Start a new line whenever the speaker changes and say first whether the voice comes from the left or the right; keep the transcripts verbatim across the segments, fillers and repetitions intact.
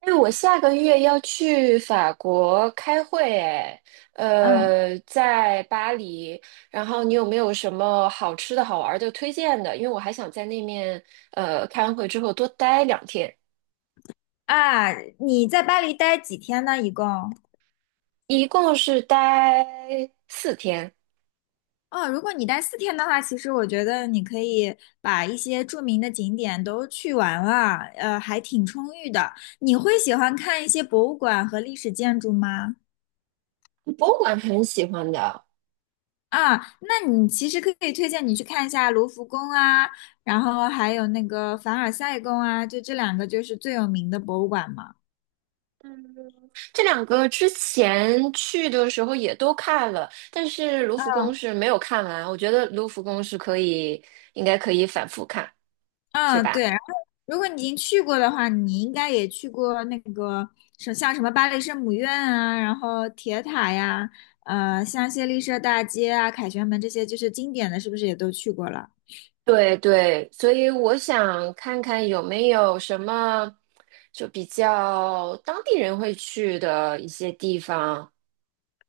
right: 哎，我下个月要去法国开会，哎，
left: 嗯
right: 呃，在巴黎。然后你有没有什么好吃的好玩的推荐的？因为我还想在那面，呃，开完会之后多待两天，
left: 啊，你在巴黎待几天呢？一共？
right: 一共是待四天。
left: 哦，如果你待四天的话，其实我觉得你可以把一些著名的景点都去完了，呃，还挺充裕的。你会喜欢看一些博物馆和历史建筑吗？
right: 博物馆很喜欢的，
left: 啊，那你其实可以推荐你去看一下卢浮宫啊，然后还有那个凡尔赛宫啊，就这两个就是最有名的博物馆嘛。
right: 这两个之前去的时候也都看了，但是卢浮宫
left: 嗯
right: 是没有看完。我觉得卢浮宫是可以，应该可以反复看，是
left: 嗯，对。
right: 吧？
left: 然后，如果你已经去过的话，你应该也去过那个什像什么巴黎圣母院啊，然后铁塔呀，呃，香榭丽舍大街啊，凯旋门这些就是经典的，是不是也都去过了？
right: 对对，所以我想看看有没有什么就比较当地人会去的一些地方。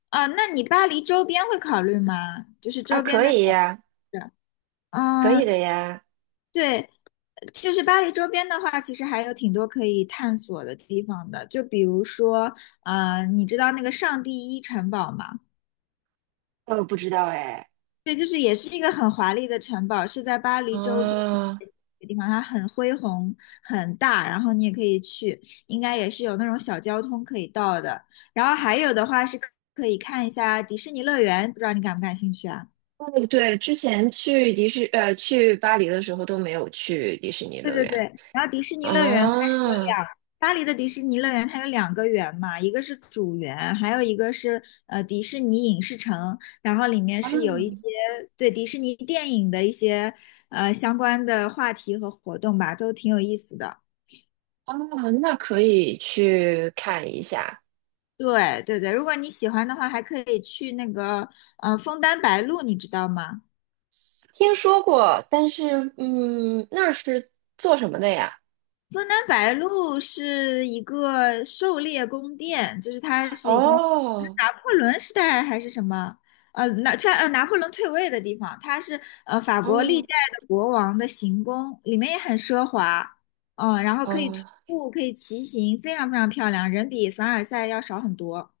left: 啊，那你巴黎周边会考虑吗？就是
right: 啊，
left: 周边
right: 可
left: 的小
right: 以呀，
left: 镇。
right: 可以
left: 嗯，
right: 的呀。
left: 对，就是巴黎周边的话，其实还有挺多可以探索的地方的，就比如说，呃，你知道那个上帝一城堡吗？
right: 呃，不知道哎。
left: 对，就是也是一个很华丽的城堡，是在巴黎周边
right: 哦，
left: 一个地方，它很恢宏、很大，然后你也可以去，应该也是有那种小交通可以到的。然后还有的话是可以看一下迪士尼乐园，不知道你感不感兴趣啊？
right: 对对，之前去迪士呃去巴黎的时候都没有去迪士尼
left: 对
right: 乐
left: 对对，
right: 园。
left: 然后迪士尼乐园它是有
right: 哦，
left: 两，巴黎的迪士尼乐园它有两个园嘛，一个是主园，还有一个是呃迪士尼影视城，然后里面
right: 啊
left: 是有一些对迪士尼电影的一些呃相关的话题和活动吧，都挺有意思的。
right: 哦，那可以去看一下。
left: 对对对，如果你喜欢的话，还可以去那个呃枫丹白露，你知道吗？
right: 听说过，但是嗯，那是做什么的呀？
left: 枫丹白露是一个狩猎宫殿，就是它是以前
right: 哦
left: 拿破仑时代还是什么，呃，拿突然呃拿破仑退位的地方，它是呃法国历
right: 哦，
left: 代的国王的行宫，里面也很奢华，嗯，然后可以徒
right: 哦，
left: 步，可以骑行，非常非常漂亮，人比凡尔赛要少很多。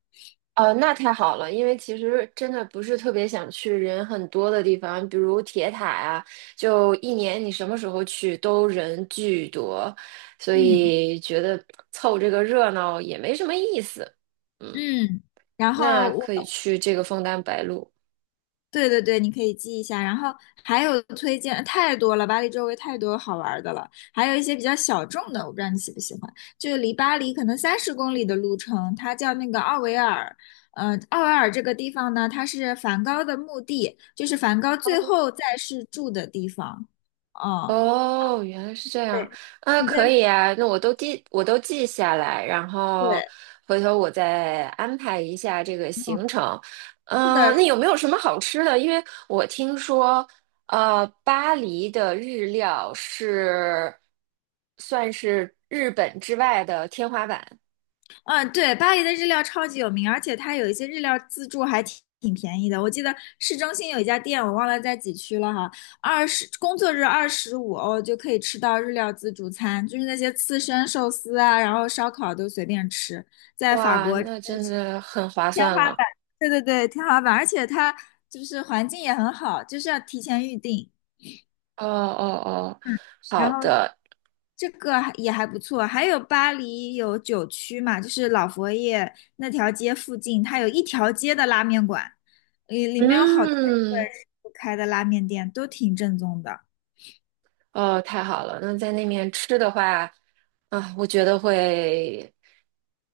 right: 哦，那太好了，因为其实真的不是特别想去人很多的地方，比如铁塔呀，就一年你什么时候去都人巨多，所
left: 嗯
right: 以觉得凑这个热闹也没什么意思。嗯，
left: 嗯，然
right: 那
left: 后我
right: 可以去这个枫丹白露。
left: 对对对，你可以记一下。然后还有推荐太多了，巴黎周围太多好玩儿的了，还有一些比较小众的，我不知道你喜不喜欢。就离巴黎可能三十公里的路程，它叫那个奥维尔。呃，奥维尔这个地方呢，它是梵高的墓地，就是梵高最后在世住的地方。哦，
right: 哦，原来是这样
left: 对，
right: 啊，
left: 你在
right: 可以啊，那我都记，我都记下来，然后
left: 对，
right: 回头我再安排一下这个
left: 嗯，
right: 行程。
left: 是
right: 嗯、
left: 的，
right: 那有没有什么好吃的？因为我听说，呃，巴黎的日料是算是日本之外的天花板。
left: 嗯，对，巴黎的日料超级有名，而且它有一些日料自助还挺挺便宜的。我记得市中心有一家店，我忘了在几区了哈，二十工作日二十五欧就可以吃到日料自助餐，就是那些刺身、寿司啊，然后烧烤都随便吃。在法
right: 哇，
left: 国真
right: 那
left: 的
right: 真
left: 是
right: 的很划
left: 天
right: 算
left: 花
right: 了。
left: 板，对对对，天花板，而且它就是环境也很好，就是要提前预定。
right: 哦哦哦，
left: 嗯，然
right: 好
left: 后
right: 的，
left: 这个还也还不错，还有巴黎有九区嘛，就是老佛爷那条街附近，它有一条街的拉面馆，里里面有好多日本
right: 嗯。
left: 师傅开的拉面店，都挺正宗的。
right: 哦，太好了！那在那面吃的话，啊，我觉得会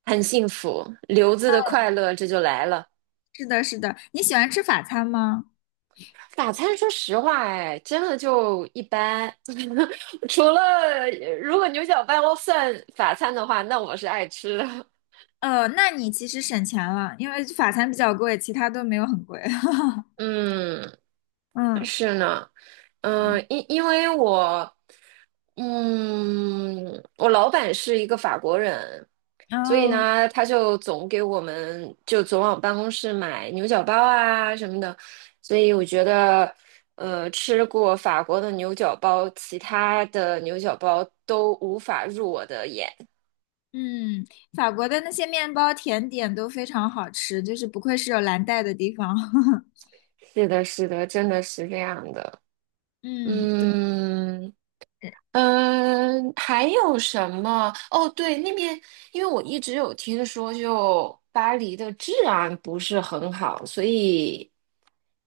right: 很幸福，留子的快乐这就来了。
left: 是的，是的，你喜欢吃法餐吗？
right: 法餐，说实话，哎，真的就一般。除了呃如果牛角包算法餐的话，那我是爱吃的。
left: 呃，那你其实省钱了，因为法餐比较贵，其他都没有很贵。
right: 嗯，
left: 嗯，
right: 是呢，嗯，因因为我，嗯，我老板是一个法国人，所以
left: 哦，
right: 呢，他就总给我们就总往办公室买牛角包啊什么的，所以我觉得，呃，吃过法国的牛角包，其他的牛角包都无法入我的眼。
left: 嗯，法国的那些面包甜点都非常好吃，就是不愧是有蓝带的地方。
right: 是的，是的，真的是这样的。
left: 嗯，对。
right: 嗯嗯，还有什么？哦，对，那边因为我一直有听说，就巴黎的治安不是很好，所以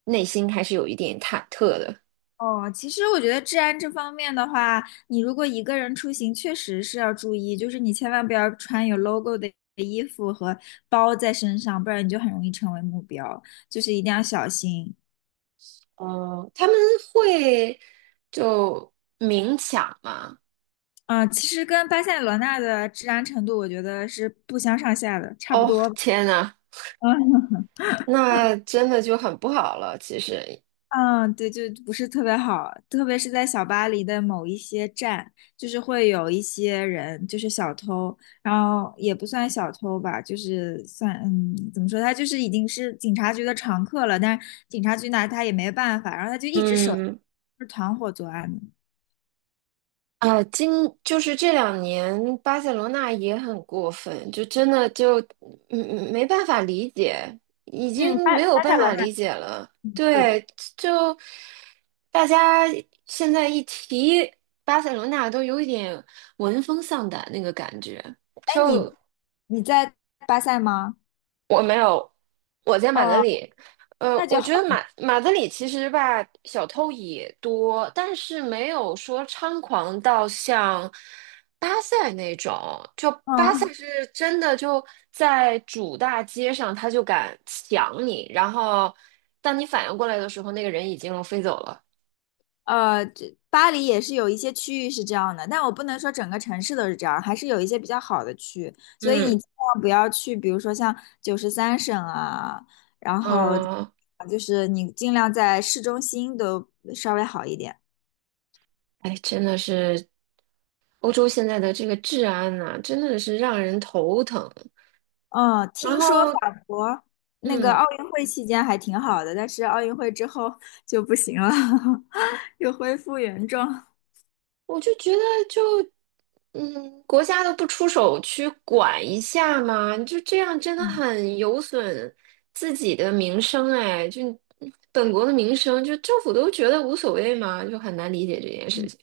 right: 内心还是有一点忐忑的。
left: 哦，其实我觉得治安这方面的话，你如果一个人出行，确实是要注意，就是你千万不要穿有 logo 的衣服和包在身上，不然你就很容易成为目标，就是一定要小心。
right: 哦，他们会就明抢吗？
left: 啊、其实跟巴塞罗那的治安程度，我觉得是不相上下的，差不
right: 哦，
left: 多吧。
right: 天呐，
left: 嗯
right: 那真的就很不好了。其实，
left: 嗯，对，就不是特别好，特别是在小巴黎的某一些站，就是会有一些人，就是小偷，然后也不算小偷吧，就是算，嗯，怎么说，他就是已经是警察局的常客了，但是警察局拿他也没办法，然后他就一直守着。
right: 嗯，
left: 是团伙作案的。
right: 啊，今就是这两年巴塞罗那也很过分，就真的就嗯嗯没办法理解，已
left: 嗯，
right: 经
left: 巴
right: 没有
left: 巴
right: 办
left: 塞罗
right: 法
left: 那，
right: 理解了。
left: 对的。
right: 对，就大家现在一提巴塞罗那，都有一点闻风丧胆那个感觉。
left: 哎，
right: 就
left: 你你在巴塞吗？
right: 我没有，我在马德
left: 哦，
right: 里。呃，
left: 那就
right: 我
left: 好，
right: 觉得马马德里其实吧，小偷也多，但是没有说猖狂到像巴塞那种。就巴塞
left: 嗯，
right: 是真的就在主大街上，他就敢抢你，然后当你反应过来的时候，那个人已经飞走了。
left: 呃，这巴黎也是有一些区域是这样的，但我不能说整个城市都是这样，还是有一些比较好的区。所以你
right: 嗯
left: 尽量不要去，比如说像九十三省啊，然后
right: 嗯，
left: 就是你尽量在市中心都稍微好一点。
right: 哎，真的是欧洲现在的这个治安呐，真的是让人头疼。
left: 嗯，
right: 然
left: 听说法
right: 后。
left: 国那个
right: 嗯，
left: 奥运会期间还挺好的，但是奥运会之后 就不行了，又恢复原状。
right: 我就觉得就，嗯，国家都不出手去管一下嘛，就这样真的
left: 嗯，
right: 很有损自己的名声哎，就本
left: 对。
right: 国的名声，就政府都觉得无所谓嘛，就很难理解这件事
left: 嗯。
right: 情。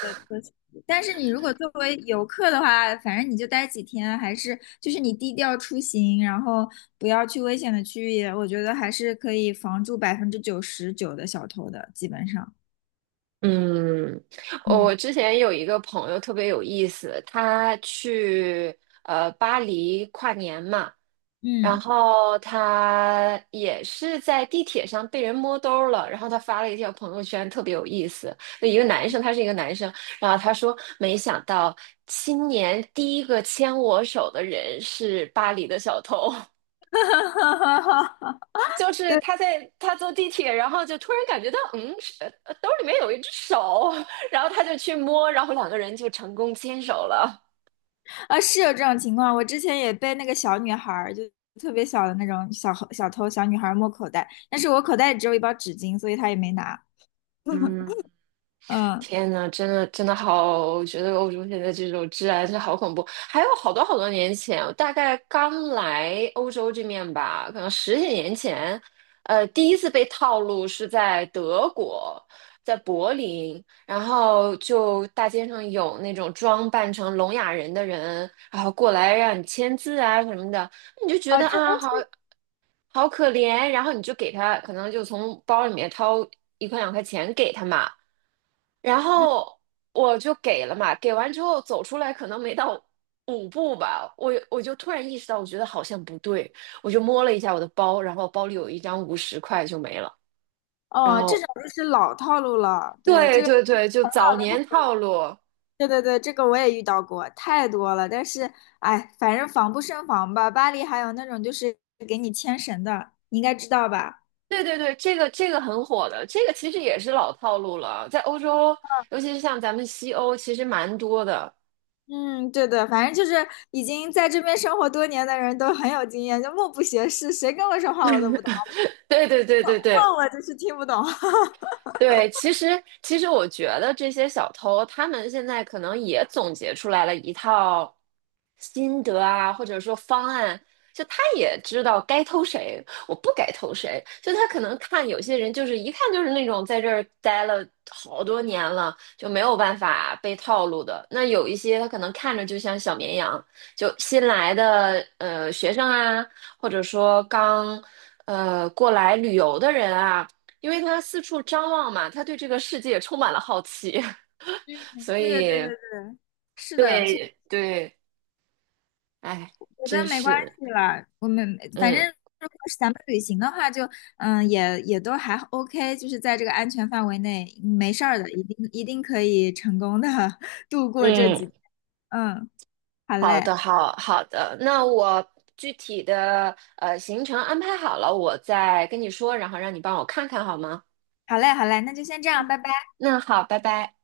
left: 的车型。但是你如果作为游客的话，反正你就待几天，还是就是你低调出行，然后不要去危险的区域，我觉得还是可以防住百分之九十九的小偷的，基本上。
right: 嗯，
left: 嗯
right: 我之前有一个朋友特别有意思，他去呃巴黎跨年嘛，然
left: 嗯，
right: 后他也是在地铁上被人摸兜儿了，然后他发了一条朋友圈，特别有意思。那一个男生，他是一个男生，然后他说："没想到今年第一个牵我手的人是巴黎的小偷。就是他在他坐地铁，然后就突然感觉到，嗯，是呃兜里面有一只手，然后他就去摸，然后两个人就成功牵手了。
left: 啊，是有这种情况，我之前也被那个小女孩儿，就特别小的那种小小偷小女孩儿摸口袋，但是我口袋里只有一包纸巾，所以她也没拿。
right: 嗯，
left: 嗯，
right: 天呐，真的真的好，我觉得欧洲现在这种治安是好恐怖。还有好多好多年前，我大概刚来欧洲这面吧，可能十几年前，呃，第一次被套路是在德国，在柏林，然后就大街上有那种装扮成聋哑人的人，然后过来让你签字啊什么的，你就觉
left: 哦，
right: 得
left: 这
right: 啊
left: 都
right: 好。
left: 是，
right: 好可怜。然后你就给他，可能就从包里面掏一块两块钱给他嘛。然
left: 嗯，
right: 后我就给了嘛，给完之后走出来，可能没到五步吧，我我就突然意识到，我觉得好像不对，我就摸了一下我的包，然后包里有一张五十块就没了。然
left: 哦，这种
right: 后，
left: 就是老套路了，对，
right: 对
left: 这个
right: 对对，就早年套路，
left: 对对对，这个我也遇到过，太多了。但是，哎，反正防不胜防吧。巴黎还有那种就是给你牵绳的，你应该知道吧？
right: 对对对，这个这个很火的，这个其实也是老套路了，在欧洲，尤其是像咱们西欧，其实蛮多的。
left: 嗯，对对，反正就是已经在这边生活多年的人都很有经验，就目不斜视，谁跟我说话我都不懂，
right: 对对对对对，
left: 问我就是听不懂。
right: 对，其实其实我觉得这些小偷，他们现在可能也总结出来了一套，心得啊，或者说方案，就他也知道该投谁，我不该投谁。就他可能看有些人，就是一看就是那种在这儿待了好多年了，就没有办法被套路的。那有一些他可能看着就像小绵羊，就新来的呃学生啊，或者说刚呃过来旅游的人啊，因为他四处张望嘛，他对这个世界充满了好奇，
left: 嗯，
right: 所
left: 对对对对
right: 以
left: 对，是的，
right: 对对，哎。
left: 觉得
right: 真
left: 没关
right: 是，
left: 系啦，我们反正
right: 嗯
left: 如果是咱们旅行的话就，嗯，也也都还 OK,就是在这个安全范围内，嗯没事儿的，一定一定可以成功的 度过这
right: 嗯，
left: 几天。嗯，好
right: 好
left: 嘞，
right: 的，好好的。那我具体的呃行程安排好了，我再跟你说，然后让你帮我看看好吗？
left: 好嘞，好嘞，那就先这样，拜拜。
right: 那好，拜拜。